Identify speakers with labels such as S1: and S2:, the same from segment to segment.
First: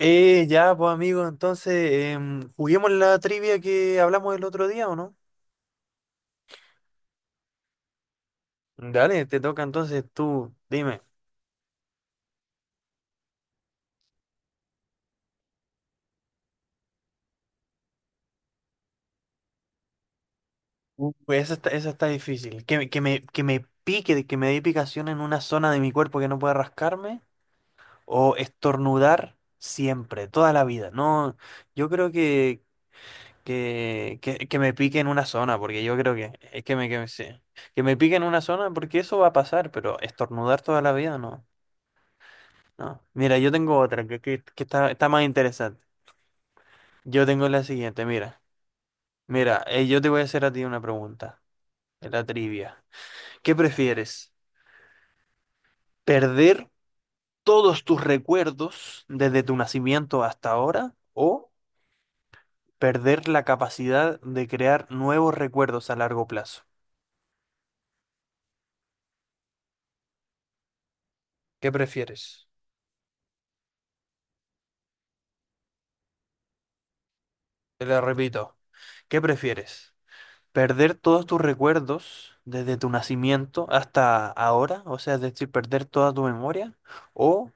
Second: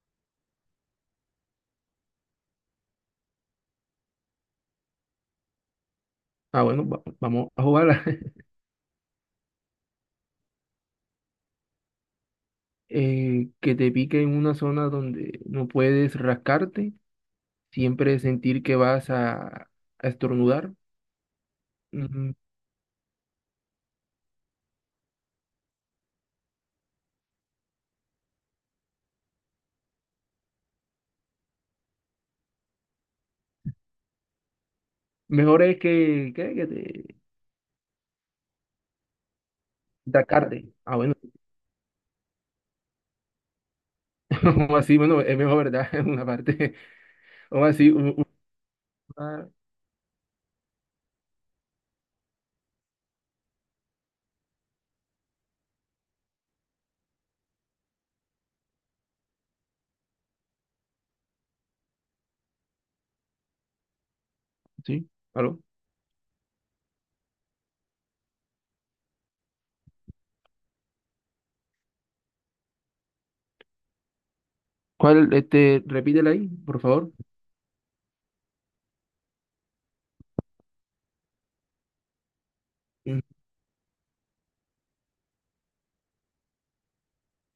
S1: Ya, pues amigo, juguemos la trivia que hablamos el otro día, ¿o no?
S2: Ah, bueno, vamos a jugarla.
S1: Dale, te toca entonces tú, dime.
S2: Que te pique en una zona donde no puedes rascarte, siempre sentir que a estornudar.
S1: Pues esa está
S2: Mm,
S1: difícil. Que me pique, que me dé picación en una zona de mi cuerpo que no pueda rascarme, o estornudar siempre, toda la vida. No, yo creo que me pique en una zona,
S2: mejor es
S1: porque yo creo que es
S2: que
S1: que me,
S2: te
S1: sí. Que me pique en una zona, porque eso va a pasar, pero estornudar
S2: atacarte.
S1: toda la
S2: Ah, bueno,
S1: vida, no. No. Mira, yo tengo otra que
S2: o
S1: está,
S2: así,
S1: está
S2: bueno,
S1: más
S2: es mejor,
S1: interesante.
S2: ¿verdad? Una parte,
S1: Yo tengo la
S2: o así,
S1: siguiente, mira.
S2: ah,
S1: Mira, yo te voy a hacer a ti una pregunta, en la trivia. ¿Qué prefieres? ¿Perder todos tus recuerdos desde tu nacimiento hasta ahora o perder la capacidad de crear
S2: sí,
S1: nuevos
S2: ¿aló?
S1: recuerdos a largo plazo? ¿Qué prefieres?
S2: ¿Cuál, este, repítela ahí, por favor?
S1: Te lo repito. ¿Qué prefieres? ¿Perder todos tus recuerdos desde tu
S2: Mm,
S1: nacimiento hasta ahora? O sea, es decir, perder toda tu memoria. O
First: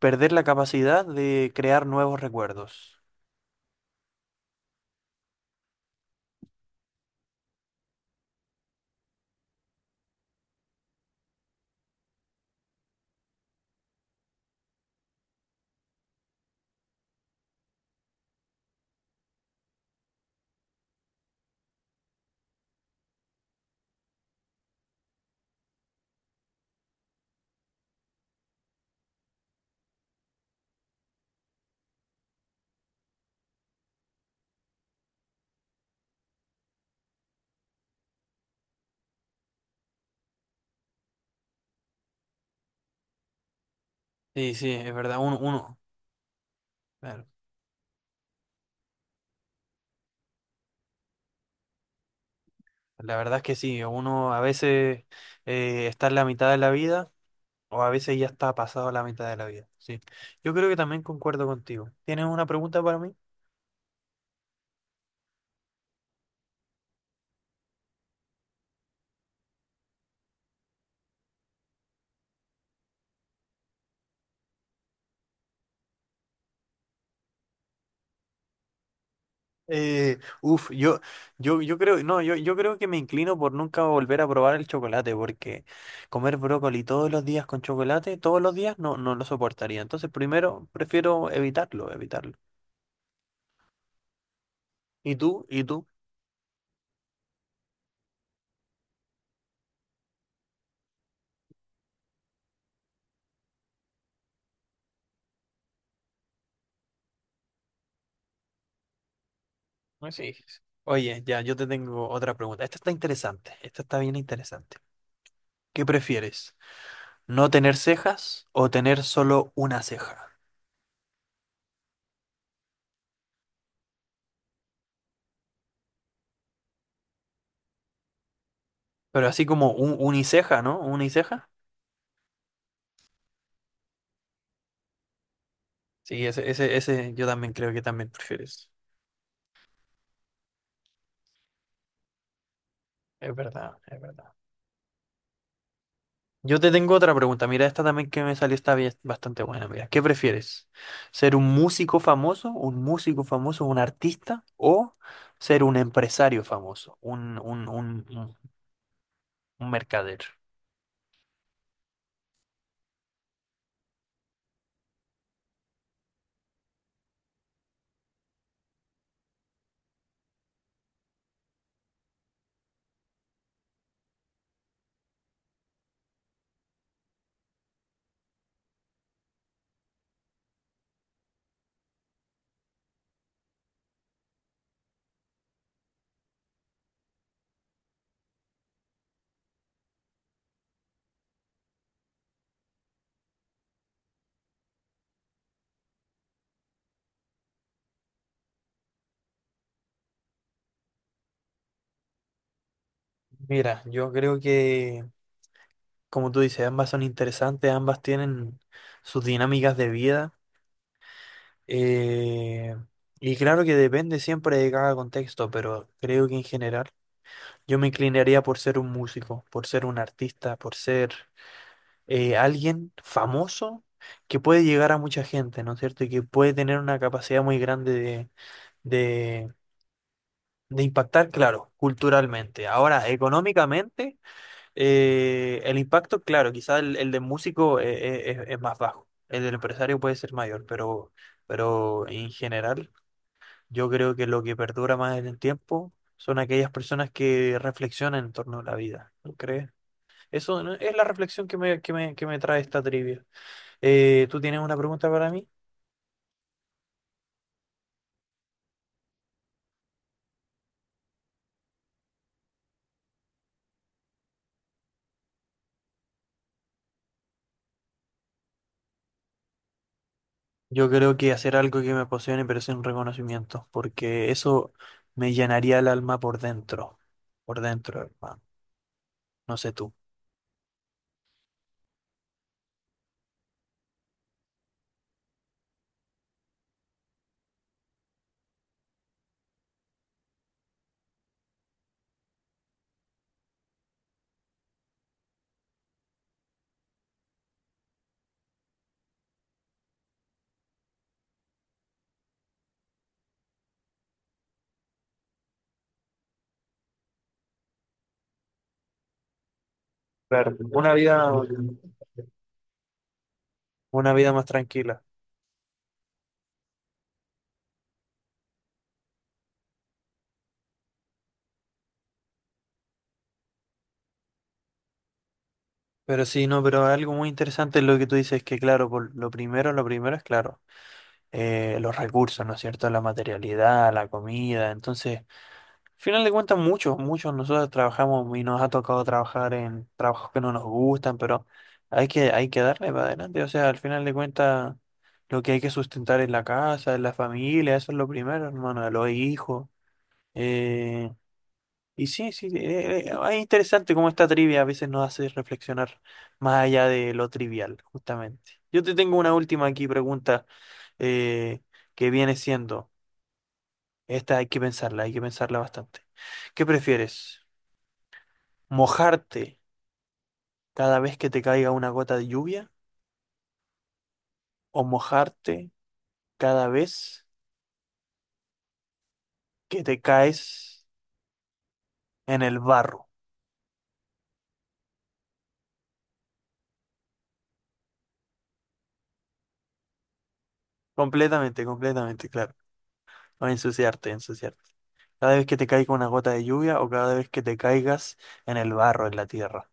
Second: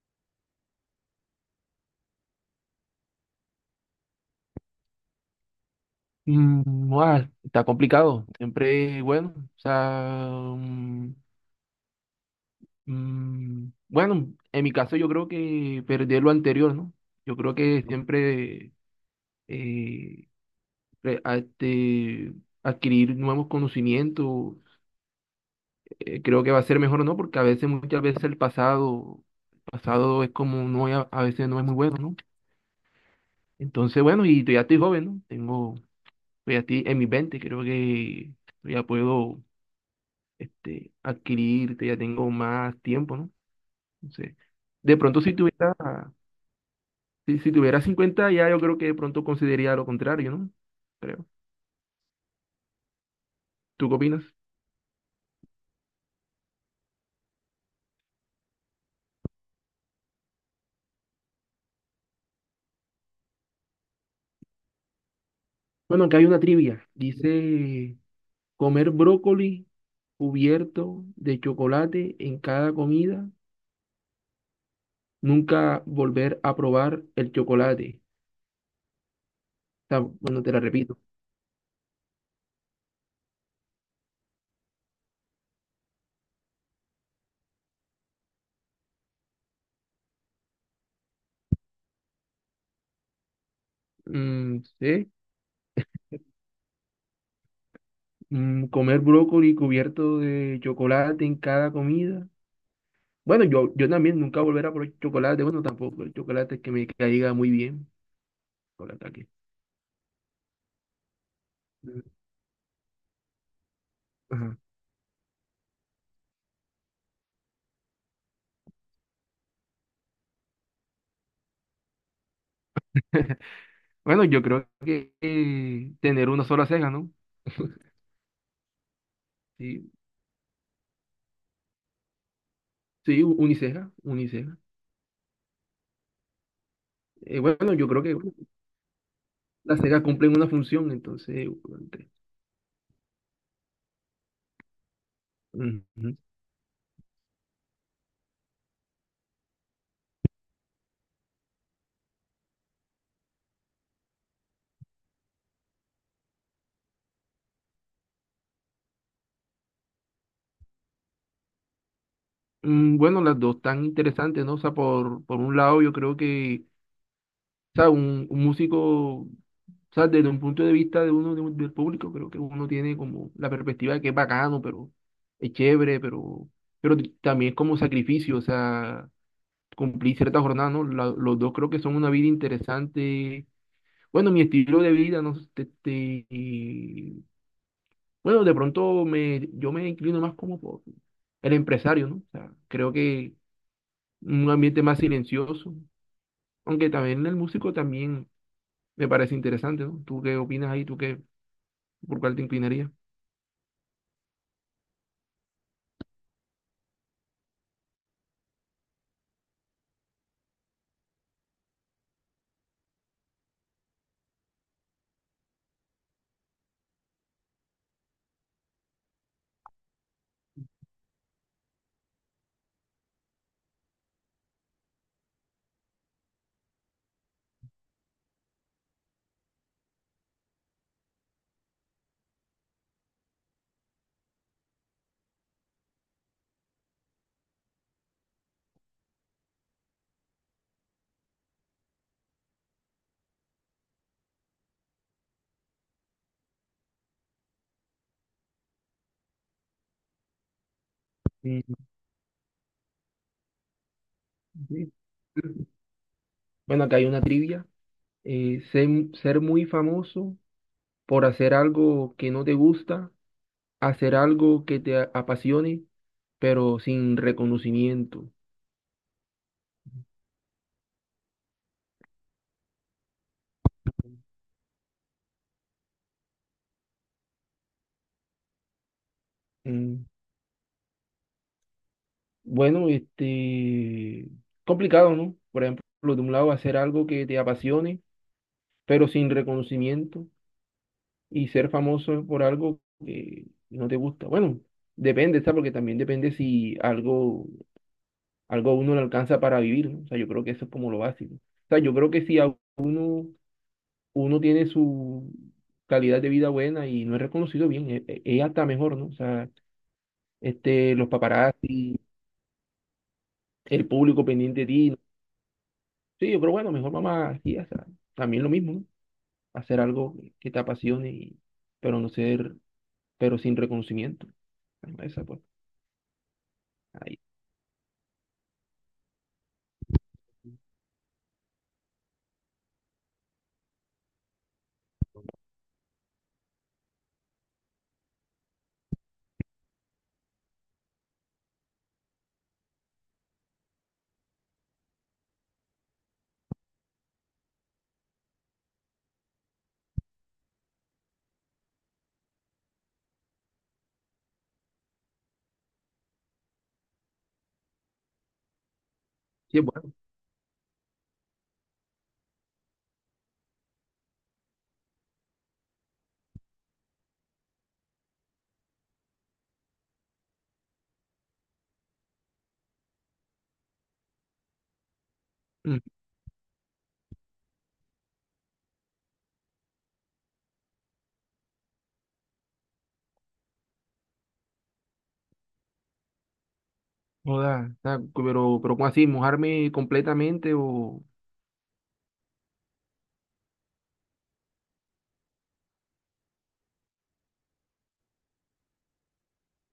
S1: perder la capacidad de crear nuevos recuerdos.
S2: está complicado, siempre, bueno, o sea, mm, bueno, en mi caso yo creo que perder lo anterior, ¿no? Yo creo que siempre eh, este, adquirir nuevos conocimientos, creo que va a ser mejor, ¿no? Porque a veces, muchas veces el pasado es como no, a veces no es muy bueno, ¿no? Entonces, bueno, y ya estoy joven, ¿no? Tengo, estoy aquí en mis 20, creo que ya puedo, este, adquirir, ya tengo más tiempo, ¿no? Entonces,
S1: Sí, sí, es
S2: de
S1: verdad,
S2: pronto si tuviera
S1: claro,
S2: si, si tuviera 50, ya yo creo que de pronto consideraría lo contrario, ¿no? Creo.
S1: la verdad es que sí,
S2: ¿Tú qué opinas?
S1: uno a veces está en la mitad de la vida o a veces ya está pasado la mitad de la vida, sí. Yo creo que también concuerdo contigo. ¿Tienes una pregunta para mí?
S2: Bueno, acá hay una trivia. Dice, comer brócoli cubierto de chocolate en cada comida, nunca volver a probar el chocolate. O sea, bueno, te la
S1: Uf,
S2: repito.
S1: yo, yo, yo creo, no, Yo creo que me inclino por nunca volver a probar el chocolate, porque comer brócoli todos los días con chocolate, todos los días no, no lo soportaría. Entonces, primero, prefiero evitarlo.
S2: Mm, sí.
S1: ¿Y tú? ¿Y tú?
S2: Mm, comer brócoli cubierto de chocolate en cada comida. Bueno, yo también nunca volver a probar chocolate. Bueno, tampoco. El chocolate es que me caiga muy bien. Chocolate aquí.
S1: Pues sí. Oye, ya, yo te
S2: Mm.
S1: tengo otra pregunta. Esta está interesante. Esta está bien
S2: Ajá.
S1: interesante. ¿Qué prefieres? ¿No tener cejas o tener solo una ceja?
S2: Bueno, yo creo que tener una sola ceja, ¿no?
S1: Pero así como
S2: Sí,
S1: un uniceja, ¿no? ¿Uniceja?
S2: sí, uniceja, uniceja.
S1: Sí, ese yo también creo
S2: Bueno,
S1: que
S2: yo creo
S1: también
S2: que bueno,
S1: prefieres.
S2: las cejas cumplen una función, entonces, ante-
S1: Es verdad, es verdad.
S2: ujú.
S1: Yo te tengo otra pregunta. Mira, esta también que me salió está bien- bastante buena. Mira, ¿qué prefieres? ¿Ser un músico famoso, un músico famoso, un artista o ser un empresario famoso, un mercader?
S2: Mm, bueno, las dos tan interesantes, ¿no? O sea, por un lado, yo creo que, o sea, un músico, o sea, desde un punto de vista de uno, del público, creo que uno tiene como la perspectiva de que es bacano, pero es chévere, pero también es como sacrificio, o sea, cumplí cierta jornada, ¿no? Los dos creo que son una vida interesante. Bueno, mi estilo de vida, no sé, y, bueno, de pronto me, yo me inclino más como por el empresario, ¿no? O sea, creo que un ambiente más silencioso, aunque también el músico también me parece interesante, ¿no? ¿Tú qué opinas ahí? ¿Tú qué, por cuál te inclinarías?
S1: Mira, yo creo que, como tú dices, ambas son interesantes, ambas tienen sus dinámicas de vida. eh, y claro que depende siempre de cada contexto, pero creo que en general yo me inclinaría por ser un músico, por ser un artista, por ser alguien famoso que puede llegar a mucha gente, ¿no es cierto? Y que puede tener una capacidad muy grande de de impactar, claro, culturalmente. Ahora, económicamente. El impacto, claro, quizá el de músico es más bajo, el del empresario puede ser mayor, pero en general yo creo que lo que perdura más en el tiempo son aquellas personas que reflexionan en torno a la vida, ¿no crees? Eso, ¿no?, es la reflexión que me,
S2: Mm,
S1: que me, que me trae esta trivia. ¿Tú tienes una
S2: sí.
S1: pregunta para mí?
S2: Bueno, acá hay una trivia. Eh, ser, ser muy famoso por hacer algo que no te gusta, hacer algo que apasione, pero sin reconocimiento.
S1: Yo creo que hacer algo que me apasione pero sin reconocimiento, porque eso me llenaría el alma por dentro, hermano. No sé tú.
S2: Mm, bueno, este, complicado, ¿no? Por ejemplo, de un lado, hacer algo que te apasione, pero sin reconocimiento, y ser famoso por algo que no te gusta. Bueno, depende, ¿sabes? Porque también depende si algo, algo a uno le alcanza para vivir, ¿no? O sea, yo creo que eso es como lo básico. O sea, yo creo que si a uno, uno tiene su calidad de vida buena y no es reconocido bien, es, hasta mejor, ¿no? O sea,
S1: Claro,
S2: este, los paparazzi, el
S1: una
S2: público
S1: vida más
S2: pendiente de ti, ¿no?
S1: tranquila.
S2: Sí, pero bueno, mejor mamá, aquí, o sea, también lo mismo, ¿no? Hacer algo que te apasione, pero no ser, pero sin reconocimiento. Ahí va esa, pues,
S1: Pero sí, no, pero algo
S2: ahí.
S1: muy interesante es lo que tú dices, que claro, por lo primero es claro, los recursos, ¿no es cierto? La materialidad, la comida. Entonces, al final de cuentas, muchos, muchos nosotros trabajamos y nos ha tocado trabajar en trabajos que no nos gustan, pero hay que darle para adelante. O sea, al final de cuentas, lo que hay que sustentar es la casa, es la familia, eso es lo primero, hermano, los hijos. eh, Y sí, sí, es interesante cómo esta trivia a veces nos hace reflexionar más allá de lo trivial, justamente. Yo te tengo una
S2: Sí, es
S1: última aquí
S2: bueno.
S1: pregunta eh, que viene siendo, esta hay que pensarla bastante. ¿Qué prefieres? ¿Mojarte cada vez que te caiga una gota de lluvia o mojarte
S2: Mm,
S1: cada vez que te caes en el barro?
S2: joda, o sea, pero ¿cómo así? ¿Mojarme completamente o...?
S1: Completamente, completamente, claro. O ensuciarte, ensuciarte. Cada vez que te caiga una gota de lluvia o cada vez que te caigas en el barro, en la tierra.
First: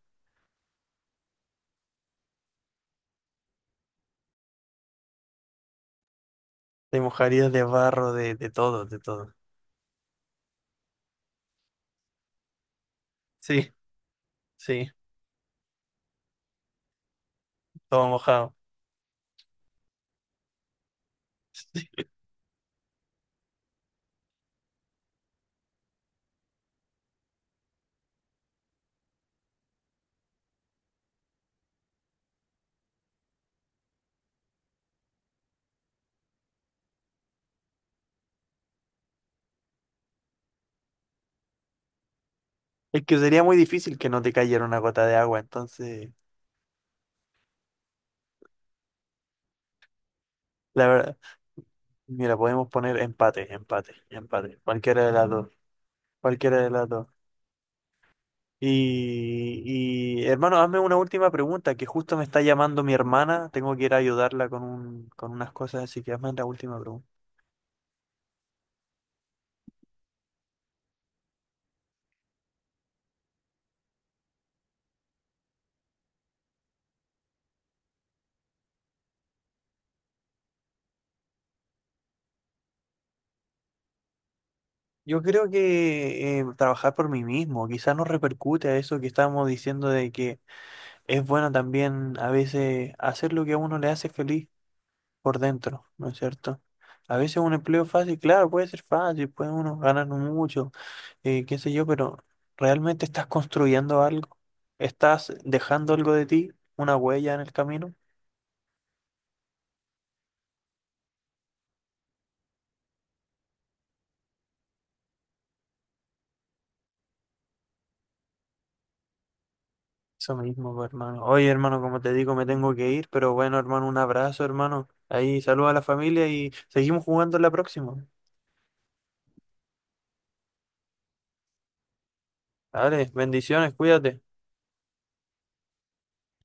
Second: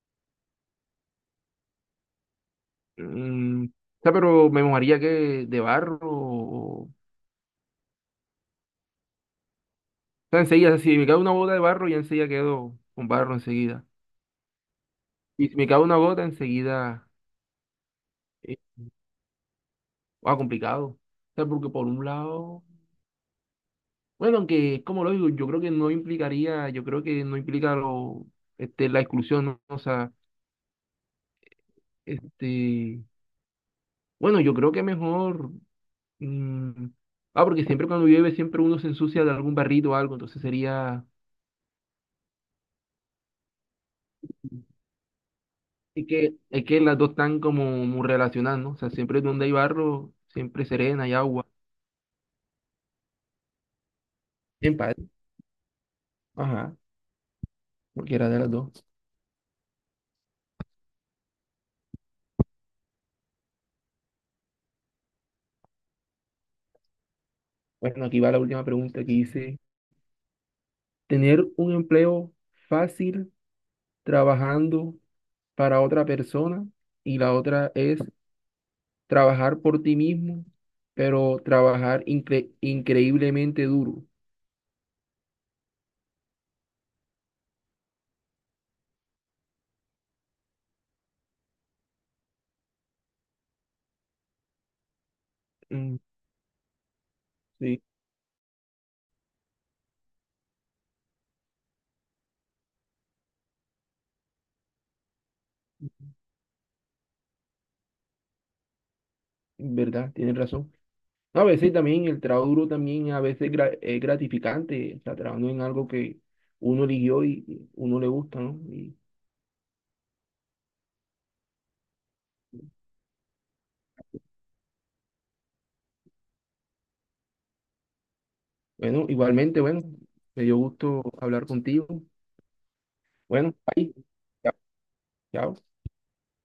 S2: Mm, o sea, pero me mojaría que de barro o,
S1: Te mojarías de barro, de todo, de todo.
S2: O enseguida, si me cae una gota de barro, ya enseguida quedo con barro
S1: Sí,
S2: enseguida.
S1: sí,
S2: Y si me cae una gota, enseguida,
S1: todo mojado.
S2: eh, complicado. O sea, porque por
S1: Sí.
S2: un lado, bueno, aunque es como lo digo, yo creo que no implicaría, yo creo que no implica lo, este, la exclusión, ¿no? O sea, este, bueno, yo creo que mejor, mm, porque siempre cuando llueve, siempre uno se ensucia de algún barrito o algo, entonces sería,
S1: Es que sería muy difícil que no te cayera una gota de agua, entonces,
S2: es que las dos están como muy relacionadas, ¿no? O sea, siempre donde hay barro, siempre
S1: la
S2: serena y
S1: verdad,
S2: agua.
S1: mira, podemos poner empate, empate, empate.
S2: En parte.
S1: Cualquiera de las dos, cualquiera de
S2: Ajá.
S1: las dos.
S2: Cualquiera de las dos.
S1: Y hermano, hazme una última pregunta, que justo me está llamando mi hermana, tengo que ir a ayudarla con un, con unas cosas, así que hazme la última pregunta.
S2: Bueno, aquí va la última pregunta que dice, ¿tener un empleo fácil trabajando para otra persona? Y la otra es trabajar por ti mismo, pero trabajar increíblemente duro.
S1: Yo creo que trabajar por mí mismo, quizás nos repercute a eso que estábamos diciendo de que es bueno también a veces hacer lo que a uno le hace feliz por dentro,
S2: Mm,
S1: ¿no es cierto? A veces un
S2: sí,
S1: empleo fácil, claro, puede ser fácil, puede uno ganar mucho, qué sé yo, pero ¿realmente estás construyendo algo? ¿Estás dejando algo de ti, una huella en el camino?
S2: verdad, tienes razón. No, a veces también el trabajo duro también a veces es gratificante, o trabajando en algo que uno eligió y uno le gusta, ¿no? Y
S1: Eso mismo, pues, hermano. Oye, hermano, como te digo, me tengo que ir, pero bueno, hermano, un abrazo, hermano. Ahí saluda a la familia y seguimos jugando la próxima.
S2: bueno, igualmente, bueno, me dio gusto hablar contigo.
S1: Dale,
S2: Bueno,
S1: bendiciones,
S2: ahí.
S1: cuídate.
S2: Chao. Chao.